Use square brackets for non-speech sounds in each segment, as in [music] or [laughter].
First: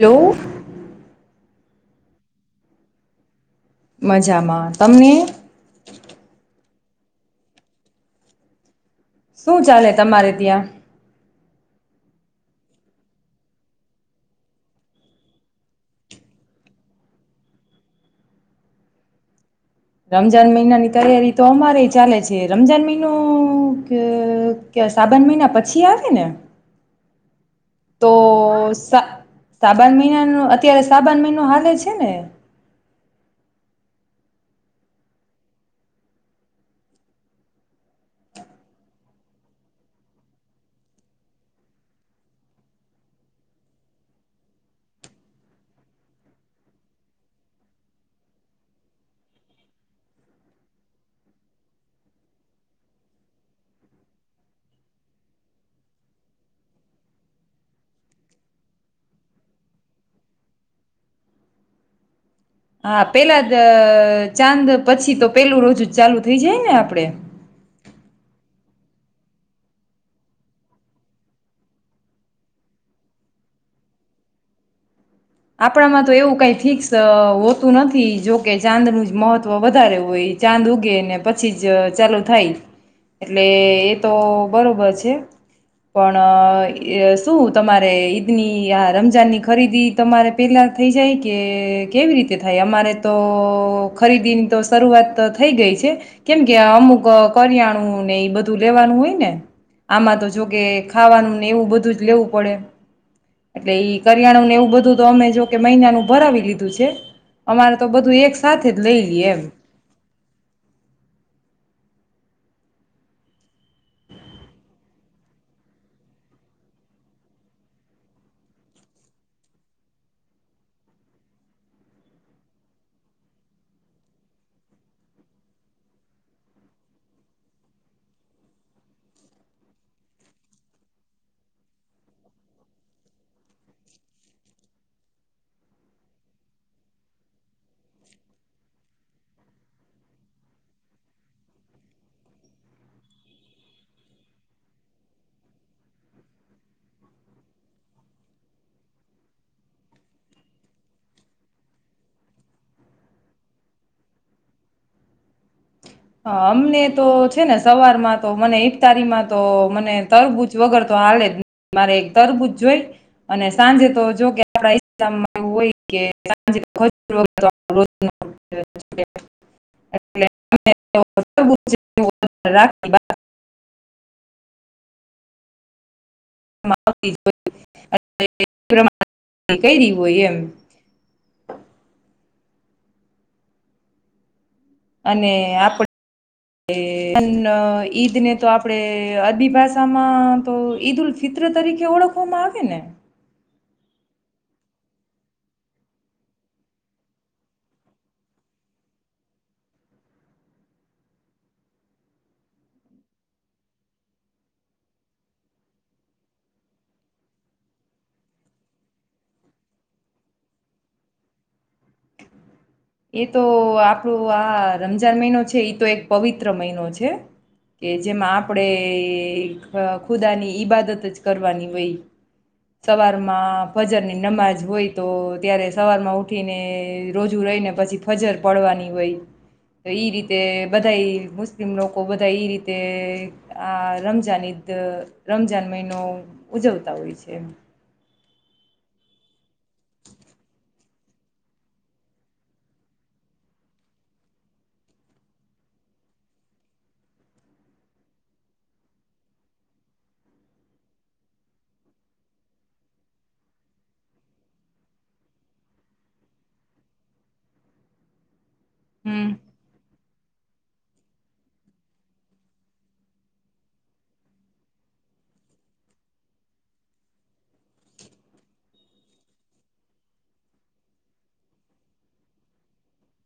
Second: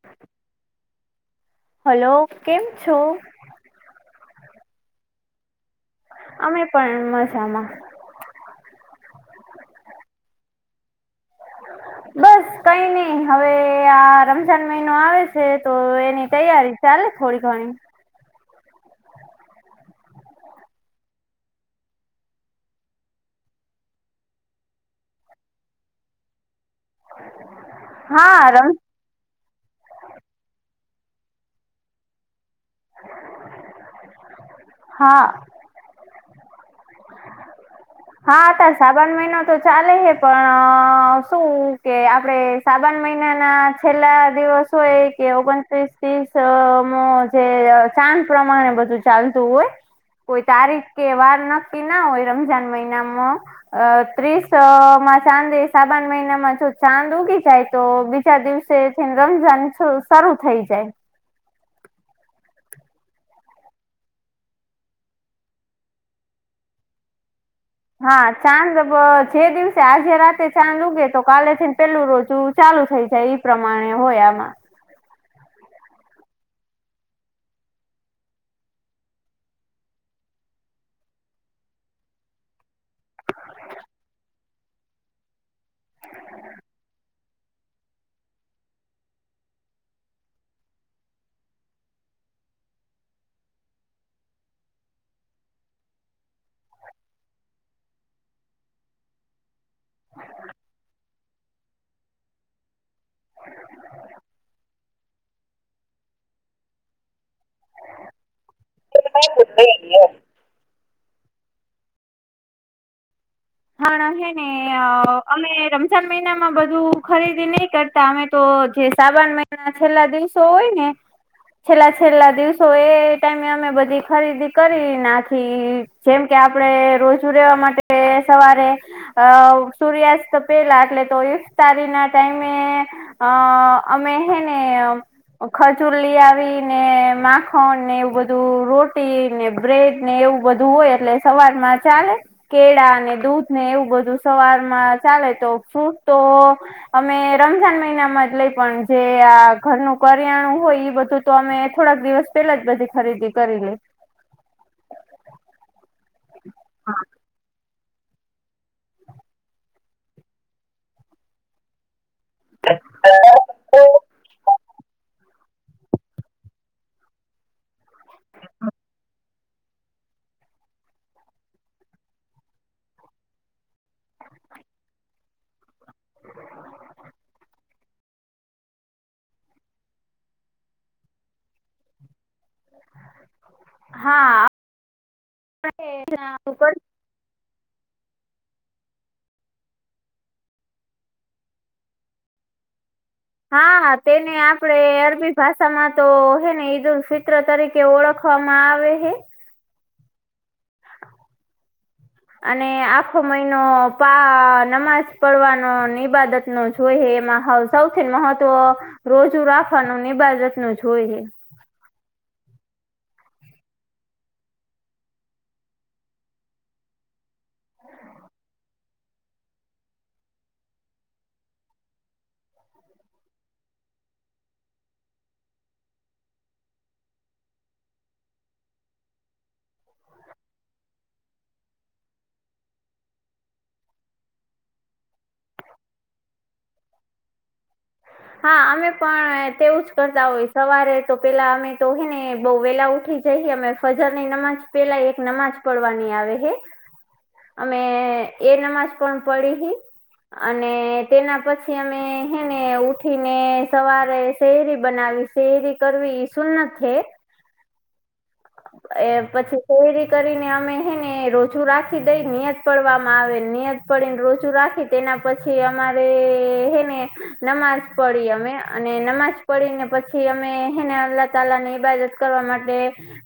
Hello, hello કેમ છો, મજામાં તમને તમે પણ મજામાં શું ચાલે તમારે ત્યાં, બસ કઈ નઈ હવે આ રમઝાન મહિનો આવે છે, તો એની તૈયારી ચાલે થોડી ઘણી રમજાન મહિનાની તૈયારી તો અમારે ચાલે છે રમજાન મહિનો સાબન મહિના પછી આવે ને? તો હા રમ સા સાબન મહિનાનું અત્યારે સાવન મહનો હાલે છેને? હા, હા ત સાબન મહિનો તો ચાલે હે પણ શું કે આપડે સાબણ મહિના ના છેલ્લા દિવસ હોય કે ઓગણ બાકી ના હોય રમજાન મહિનામાં ત્રીસમાં ચાંદ સાબણ મહિનામાં જો ચાંદ ઉગી જાય તો બીજા દિવસે થી રમજાન શરૂ થઈ જાય. હા પેલા જ ચાંદ પછી તો પેલું રોજ જ ચાલુ થઇ જાય ને આપડે, હા ચાંદ જે દિવસે આજે રાતે ચાંદ ઉગે તો કાલેથીને પેલું રોજુ ચાલુ થઇ જાય ઈ પ્રમાણે હોય આમાં આપણામાં તો એવું કઈ ફિક્સ હોતું નથી જોકે ચાંદનું જ મહત્વ વધારે હોય ચાંદ ઉગે ને પછી જ ચાલુ થાય એટલે એ તો બરોબર છે. પણ, શું તમારે ઈદ ની આ રમજાન ની ખરીદી તમારે પેલા થઈ જાય કે કેવી રીતે થાય અમારે તો ખરીદીની તો શરૂઆત થઈ ગઈ છે, કેમ કે અમુક કરિયાણું ને એ બધું લેવાનું હોય ને આમાં તો જોકે ખાવાનું ને એવું બધું જ લેવું પડે એટલે ઈ કરિયાણું ને એવું બધું, ધુ તો અમે જો કે મહિનાનું ભરાવી લીધું છે, અમારે તો બધું એક સાથે જ લઈ લઈએ એમ ઘણાં હે ને અમે રમજાન મહિનામાં બધું ખરીદી નહી કરતા અમે તો, જે સાબણ મહિના છેલ્લા દિવસો હોય ને, છેલ્લા છેલ્લા દિવસો એ ટાઈમે અમે બધી ખરીદી કરી નાખી, જેમ કે આપડે રોજુ રેવા માટે સવારે અ સૂર્યાસ્ત પેલા એટલે તો ઇફતારી ના ટાઈમે, અ અમે હે ને ખજુર લી આવી ને માખણ ને એવું બધું રોટી ને બ્રેડ ને એવું બધું હોય એટલે સવારમાં ચાલે, કેળા, દૂધ ને એવું બધું સવારમાં ચાલે તો, ફ્રૂટ તો અમે રમજાન મહિનામાં જ લઈ પણ, જે આ ઘરનું કરિયાણું હોય, એ બધું તો અમે થોડાક દિવસ પેલા જ બધી ખરીદી કરી લે. હા અમને તો છે ને સવાર માં તો મને ઇફતારીમાં તો મને તરબૂચ વગર તો હાલે જ ની મારે, તરબૂજ જોઈ અને સાંજે તો જો કે આપડા ઈસ્લામ મા એવું હોય કે સાંજે [unintelligible] [inaudible] અટલે? [inaudible] ક દ હોય એમ [unintelligible] હાં, અને આપડે, [unintelligible] ઈદ ને તો આપડે અરબી ભાષામાં તો ઈદઉલ ફિત્ર તરીકે ઓળખવામાં આવે ને? હા તેને આપડે અરબી ભાષામાં તો હે ને ઈદ ફિત્ર તરીકે ઓળખવામાં આવે હે. અને આખો મહિનો પા નમાજ પડવાનો ઈબાદત નો જોઈએ એમાં સૌથી મહત્વ રોજુ રાખવાનું ઈબાદત નું જોઈ એ તો આપણો આ રમજાન મહિનો છે એ તો એક પવિત્ર મહિનો છે, કે જેમાં આપણેે ખુદાની ઈબાદત જ કરવાની હોય, સવારમાં ફજર ની નમાજ હોય, તો ત્યારે સવારમાં ઉઠીને રોજુ રહીને પછી ફજર પડવાની હોય તો, ઇ રીતે બધા મુસ્લિમ લોકો બધા ઇ રીતે, આ રમજાન ઈદ રમજાન મહિનો ઉજવતા હોય છે. હા અમે પણ તેવુંજ કરતા હોય, સવારે તો પેલા અમે તો હેને બઉ વેલા ઉઠી જઈ, અમે ફજર ની નમાજ પેલા એક નમાજ પડવાની આવે હે, અમે એ નમાજ પણ પડી હિ અને તેના પછી અમે હેને ઉઠીને સવારે શેહેરી બનાવી, શેરી કરવી એ સૂન્નત છે. એ હમ પછી કઈ રીતે! કરીને અમે હેને રોજુ રાખી દઈ નિયત પડવામાં આવે, નિયત પડીને રોજું રાખી તેના પછી અમારે હેને, નમાજ પડી અમે અને નમાજ પડીને પછી અમે હેને, અલ્લાહ તલા ને ઈબાદત કરવા માટે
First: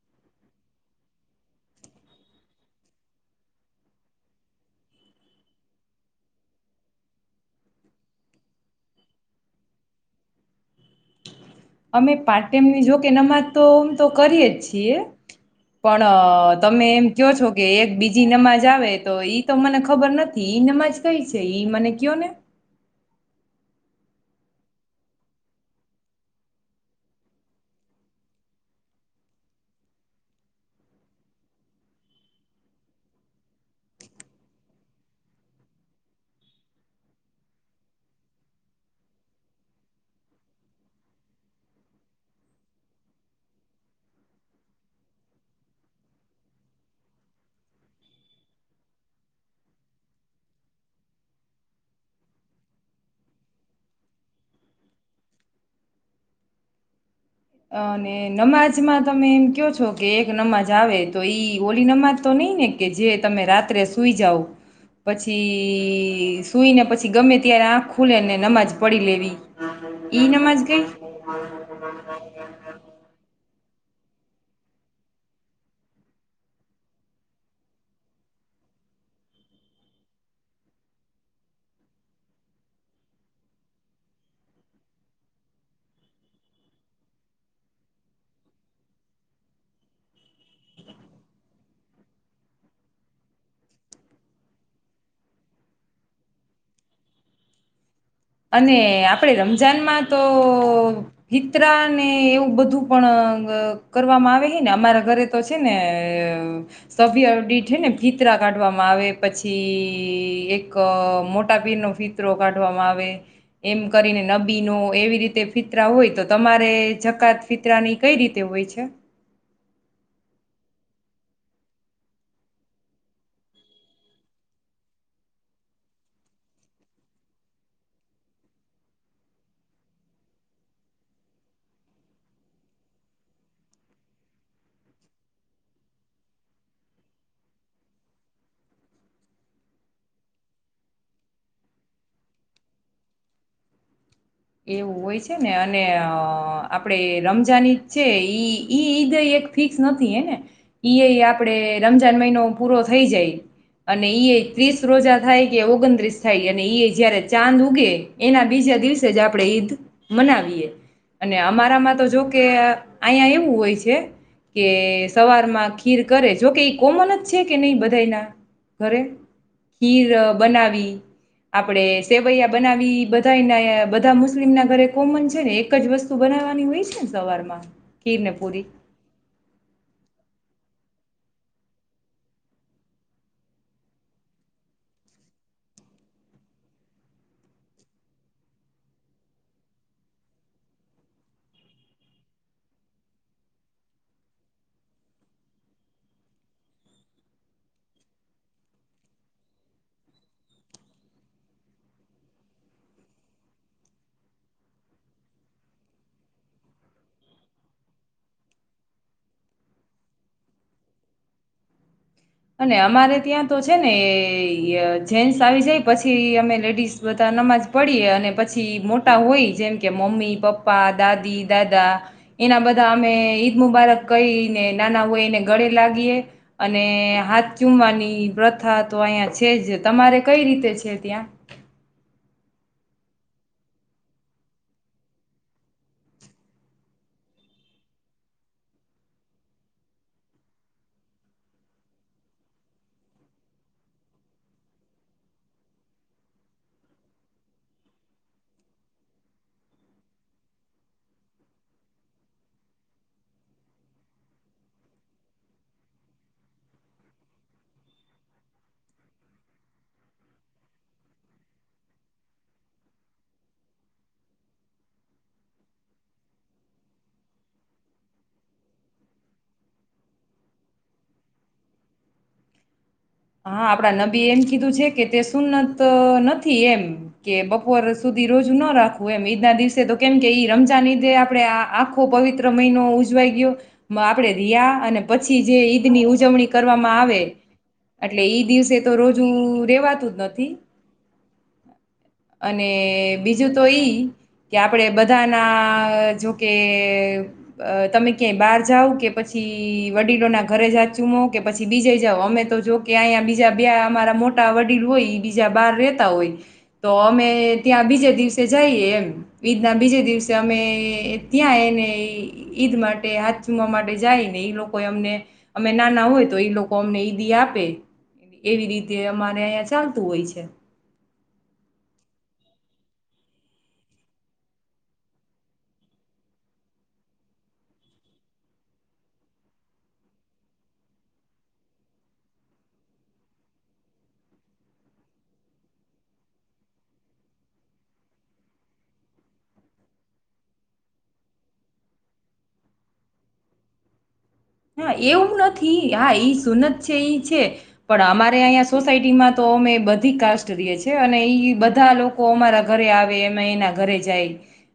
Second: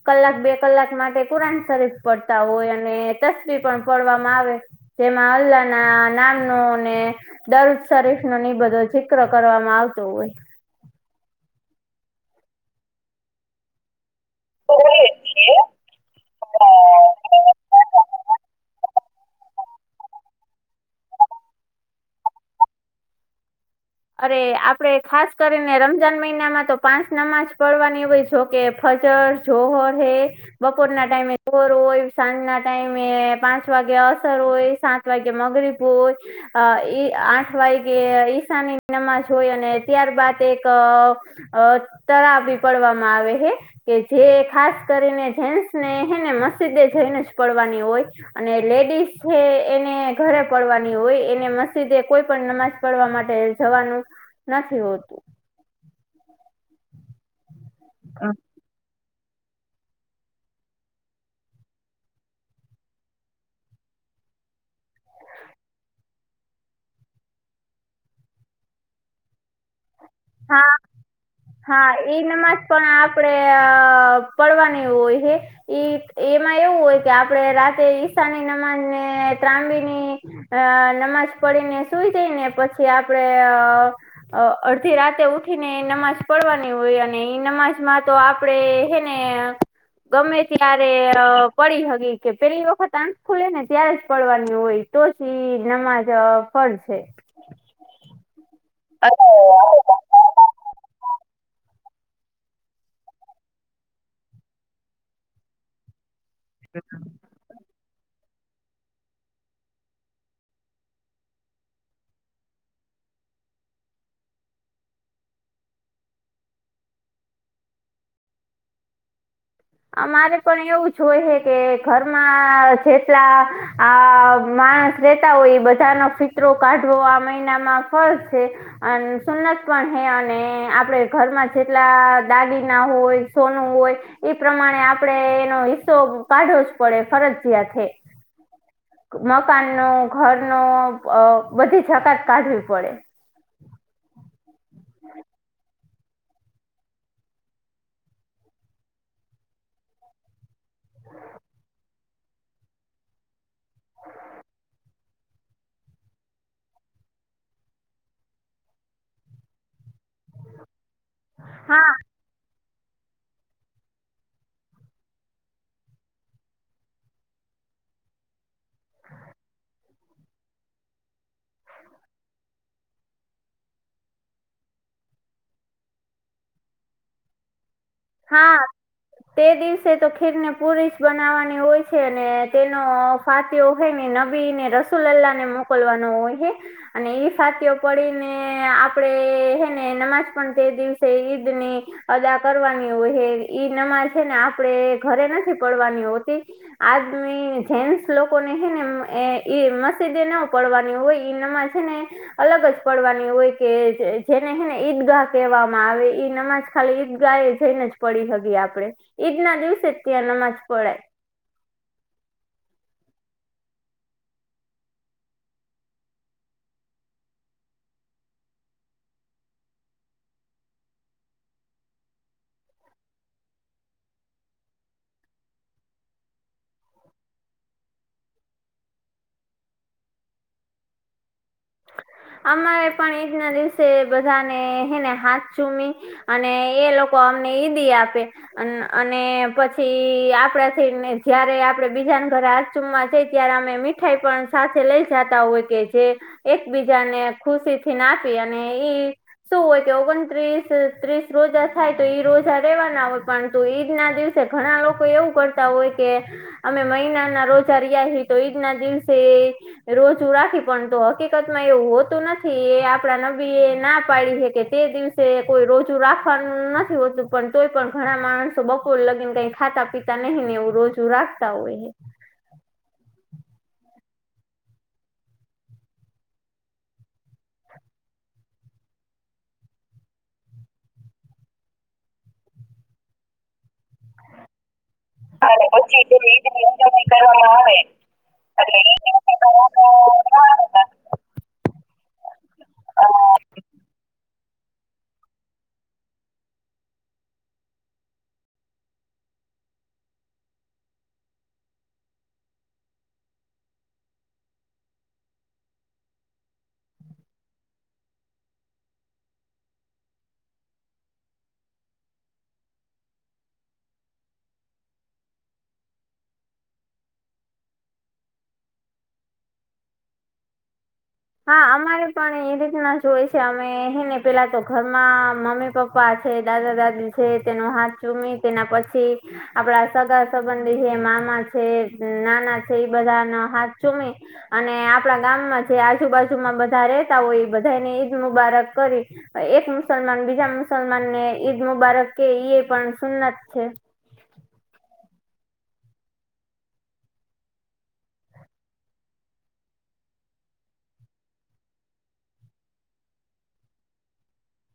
કલાક બે કલાક માટે કુરાન શરીફ પડતા હોય. અને તસવીર પણ પડવામાં આવે, જેમાં અલ્લાહ ના નામનો અને દરજ શરીફ નો નિબધો જિક્ર કરવામાં આવતો હોય. અમે પાર્ટ ટેમની જો કે નમાજ તો તો કરીએ જ છીએ પણ તમે એમ કયોં છો કે એક બીજી નમાજ આવે. તો ઈ તો મને ખબર નથી. ઈ નમાજ કઈ છે ઈ મને કયો ને? અરે આપડે ખાસ કરીને રમજાન મહિનામાં તો પાંચ નમાજ પડવાની હોય, જો કે ફજર જોહર હે બપોર ના ટાઈમે બર હોય, સાંજ ના ટાઈમે પાંચ વાગે અસર હોય, સાત વાગે મગરીબ હોય, ઈ આઠ વાગ્યે ઈશાની નમાજ હોય, અને ત્યારબદ એક તરા બી પડવામાં આવે છે, કે જે ખાસ કરીને જેન્ટસ ને હે ને મસ્જિદે જઈને જ પડવાની હોય, અને લેડીઝ છે એને ઘરે પડવાની હોય એને મસ્જિદે કોઈ પણ નમાજ પડવા માટે જવાનું નથી હોતું. અને નમાજમાં? તમે એમ કહો છો કે એક નમાજ આવે તો, ઈ ઓલી નમાજ તો નઈ ને કે જે, તમે રાત્રે સુઈ જાવ પછી સુઈને પછી, ગમે ત્યારે આંખ ખુલે ને નમાજ પડી લેવી. ઈ નમાજ હા કઈ? નમાજ પણ આપડે, અ પડવાની એ હોય હે, એમાં એવું હોય કે આપણે રાતે ઈશાની નમાજ ને ત્રામબી ની અ નમાજ પડીને સુઈ જઈને, પછી આપડે અડધ થી રાતે ઉઠી ને નમાજ પડવાની હોય, અને ઈ નમાજ માં તો આપડે હે ને ગમે ત્યારે પડી હકી કે, પેલી વખત આંખ ખુલેને ત્યારે જ પડવાની હોય તો જ ઈ નમાજ ફર છે. અને અરે આપડે રમજાનમાં તો.? હિતરા ને એવું બધું પણ કરવામાં આવે હે ને? અમારા ઘરે તો છે ને અ સભી અ ડીઠે ને ફીતરા કાઢવામાં આવે, પછી એક મોટા પીરનો ફીતરો કાઢવામાં આવે એમ કરીને નબીનો એવી રીતે ફિતરા હોય તો, તમારે જકાત ફિતરાની કઈ રીતે હોય છે? અમારે પણ એવું જોય હોય હે કે, ઘરમાં જેટલા આ માણસ રેતા હોય એ બધાનો ફિતરો કાઢવો આ મહિનામાં ફળ છે. અને સુન્નત પણ હે અને આપડે ઘરમાં જેટલા દાગીના હોય, સોનું હોય, એ પ્રમાણે આપડે એનો હિસ્સો કાઢવો જ પડે ફરજિયાત હે મકાનનો, ઘરનો બધી જકાત કાઢવી પડે. એવું હોય છે ને અન ને અ આપડે રમજાન ઈદ છે, ઈ ઈ ઈદ એક ફિક્સ નથી હે ને ઈયય આપડે રમજાન મહિનો પૂરો થઈ જાય અને ઈય ત્રીસ રોઝા થાય કે ઓગણત્રીસ થાય અને ઈય જયારે ચાંદ ઉગે એના બીજા દિવસે જ આપડે ઈદ મનાવીએ. અને હા અમારામાં તો જો કે અહીંયા એવું હોય છે કે સવારમાં ખીર કરે જો કે ઈ કોમન જ છે કે નઈ બધાયના ઘરે. ખીર બનાવી આપડે સેવૈયા બનાવી બધાયને બધા મુસ્લિમના ઘરે કોમન છે ને એક જ વસ્તુ બનાવાની હોય છે ને સવારમાં ખીર ને હા પૂરી તે દિવસે તો ખીરને પુરી જ બનાવાની હોય છે. અને તેનો ફાત્યો હે ને નબી ને રસુલ્લ્લાહ ને મોકલવાનો હોય હે અને ઈ ફાત્યો પડીને આપડે હેને નમાજ પણ તે દિવસે ઈદની અદા કરવાની હોય હે. ઈ નમાજ હે ને આપડે ઘરે નથી પડવાની હોતી. આદમી જેન્સ લોકોને હે ને ઈ મસ્જિદે ન પડવાની હોય. ઈ નમાજ છેને અલગ જ પડવાની હોય. કે જેને હેને ઈદગાહ કહેવામાં આવે. ઈ નમાજ ખાલી ઈદગા થઈને જ પડી હગે આપડે. ઈદ ના દિવસે જ ત્યાં નમાજ પડાય. અને અમારે ત્યાં તો છે ને જેન્ટસ આવી જાય પછી અમે લેડીઝ બધા નમાજ પડીએ અને પછી મોટા હોય જેમ કે મમ્મી, પપ્પા, દાદી, દાદા એના બધા અમે ઈદ મુબારક કઈને નાના હોય એને ગળે લાગીએ અને હાથ ચુમવાની પ્રથા તો અહિયાં છે જ. તમારે કઈ રીતે છે ત્યાં? અમારે પણ ઈદના દિવસે બધાને હેને હાથ ચૂમી અને એ લોકો અમને ઈદી આપે અને પછી આપડાથી ને જયારે આપડે બીજા ન ઘરે હાથ ચૂમવા જઈ ત્યારે અમે મીઠાઈ પણ સાથે લઈ જાતા હોય કે જે એકબીજાને ખુશીથી ન આપી અને ઈ શું હોય કે ઓગણત્રીસ-ત્રીસ રોઝા થાય તો, ઈ રોઝા રહેેવાના હોય પંતુ ઈદના દિવસે ઘણા લોકો એવું કરતા હોય કે અમે મહિનાના રોઝા રહ્યા હી, તો ઈદના દિવસે રોજુ રાખી પણ હકીક તમાં એવું હોતું નથી, એ આપડા નબી એ ના પાડી હે કે તે દિવસે કોઈ રોજુ રાખવાનું નથી હોતું, પણ તોય પણ ઘણા માણસો બપોર લગીન કઈ ખાતા-પીતા નહી ને, એવું રોજુ રાખતા હોય હે. હા. આપડા નબી એમ કીધું છે કે તે સુન્નત નથી, એમ કે બપોર સુધી રોજુ ના રાખવું એમ ઈદના દિવસે તો કેમ કે ઈ રમજાન ઈદે આપડે આખો પવિત્ર મહિનો ઉજવાઈ ગયો. આપડે રિયા અને પછી જે ઈદની ઉજવણી કરવામાં આવે [unintelligible] એટલે ઈ દિવસે એટલે તો રોજુ રેવાતું જ નથી ઈ અને બીજું તો ઈ કે, આપડે બધાના જોકે તમે ક્યાંય બહાર જાઓ કે પછી વડીલોના ઘરે જા ચૂમો કે પછી બીજે જાઓ અમે તો જો કે અહીંયા બીજા બે અમારા મોટા વડીલ હોય ઈ બીજા બાર રેતા હોય તો અમે ત્યાં બીજે દિવસે જઈએ એમ. ઈદના બીજે દિવસે અમે ત્યાં એને ઈદ માટે હાથ ચુમવા માટે જાઈ ને ઈ લોકો અમને અમે નાના હોય તો ઈ લોકો અમને ઈદ આપે એવી રીતે અમારે અહીંયા ચાલતું હોય છે. હા. અમારે પણ એ રીતના જ હોય છે અમે હેને પેલા તો ઘરમાં મમ્મી, પપ્પા છે દાદા, દાદી છે તેનો હાથ ચૂમી તેના પછી આપડા સગા સબંધી છે મામા છે, નાના છે, એ બધાનો હાથ ચૂમી અને આપણા ગામમાં છે આજુબાજુમાં બધા રેતા હોય એ બધાઈને ઈદ મુબારક કરી, એક મુસલમાન બીજા મુસલમાનને ઈદ મુબારક કે એ પણ સુન્નદ છે હા એવું નથી. હા ઈ સુનત છે ઈ છે, પણ અમારે અહીંયા સોસાયટીમાં તો અમે બધી કાસ્ટ રીએ છે, અને ઈ બધા લોકો અમારા ઘરે આવે અમે એના ઘરે જાય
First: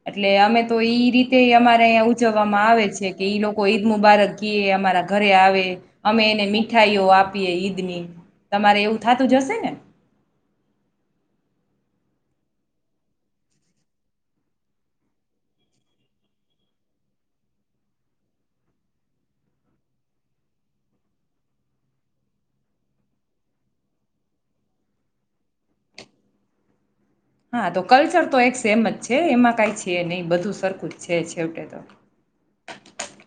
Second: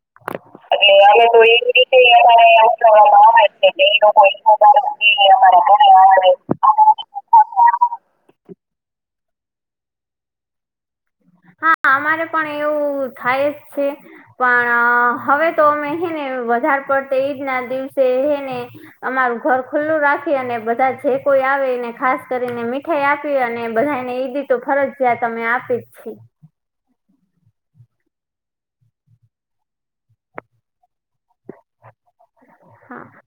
એટલે અમે તો એટલે ઈ અમે તો રીતે એ અમારે રીતે અયા અમારે ઉજવવામાં આવે છે ઉજવવામાં કે ઈ આવે લોકો છે ઈદ કે એ લોકો ઈદ મુબારક ઈય મુબારક કે અમારા ઘરે આવે, અમારા અમે ઘરે આવે એને મીઠાઈઓ આપીએ ઈદની, તમારે એવું થા તો જશે ને? હા. અમારે પણ એવું થાય જ શે, પણ હવે તો અમે હેને વધાર પડતે ઈદના દિવસે હેને અમારું ઘર ખુલ્લું રાખી અને બધા જે કોઈ આવે એને ખાસ કરીને મીઠાઈ આપીએ અને બધાયને ઈદી તો ફરજયાત અમે આપી જ છે. હા. તો કલ્ચર તો એક સેમ જ છે, એમાં કાઈ છે નહી બધું સરખું છે છેવટે તો. હા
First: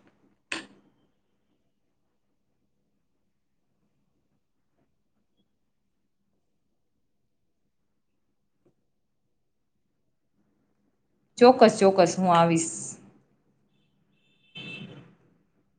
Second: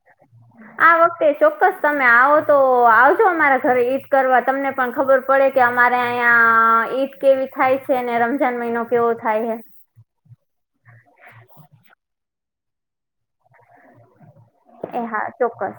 આ વખતે ચોક્કસ તમે આવો તો આવજો અમારા ઘરે ઈદ કરવા તમને પણ ખબર પડે કે, અમારે આયા ઈદ કેવી થાય છે અને રમજાન મહિનો કેવો થાય હે. ચોક્કસ ચોક્કસ હું આવીશ. એ હા ચોક્કસ.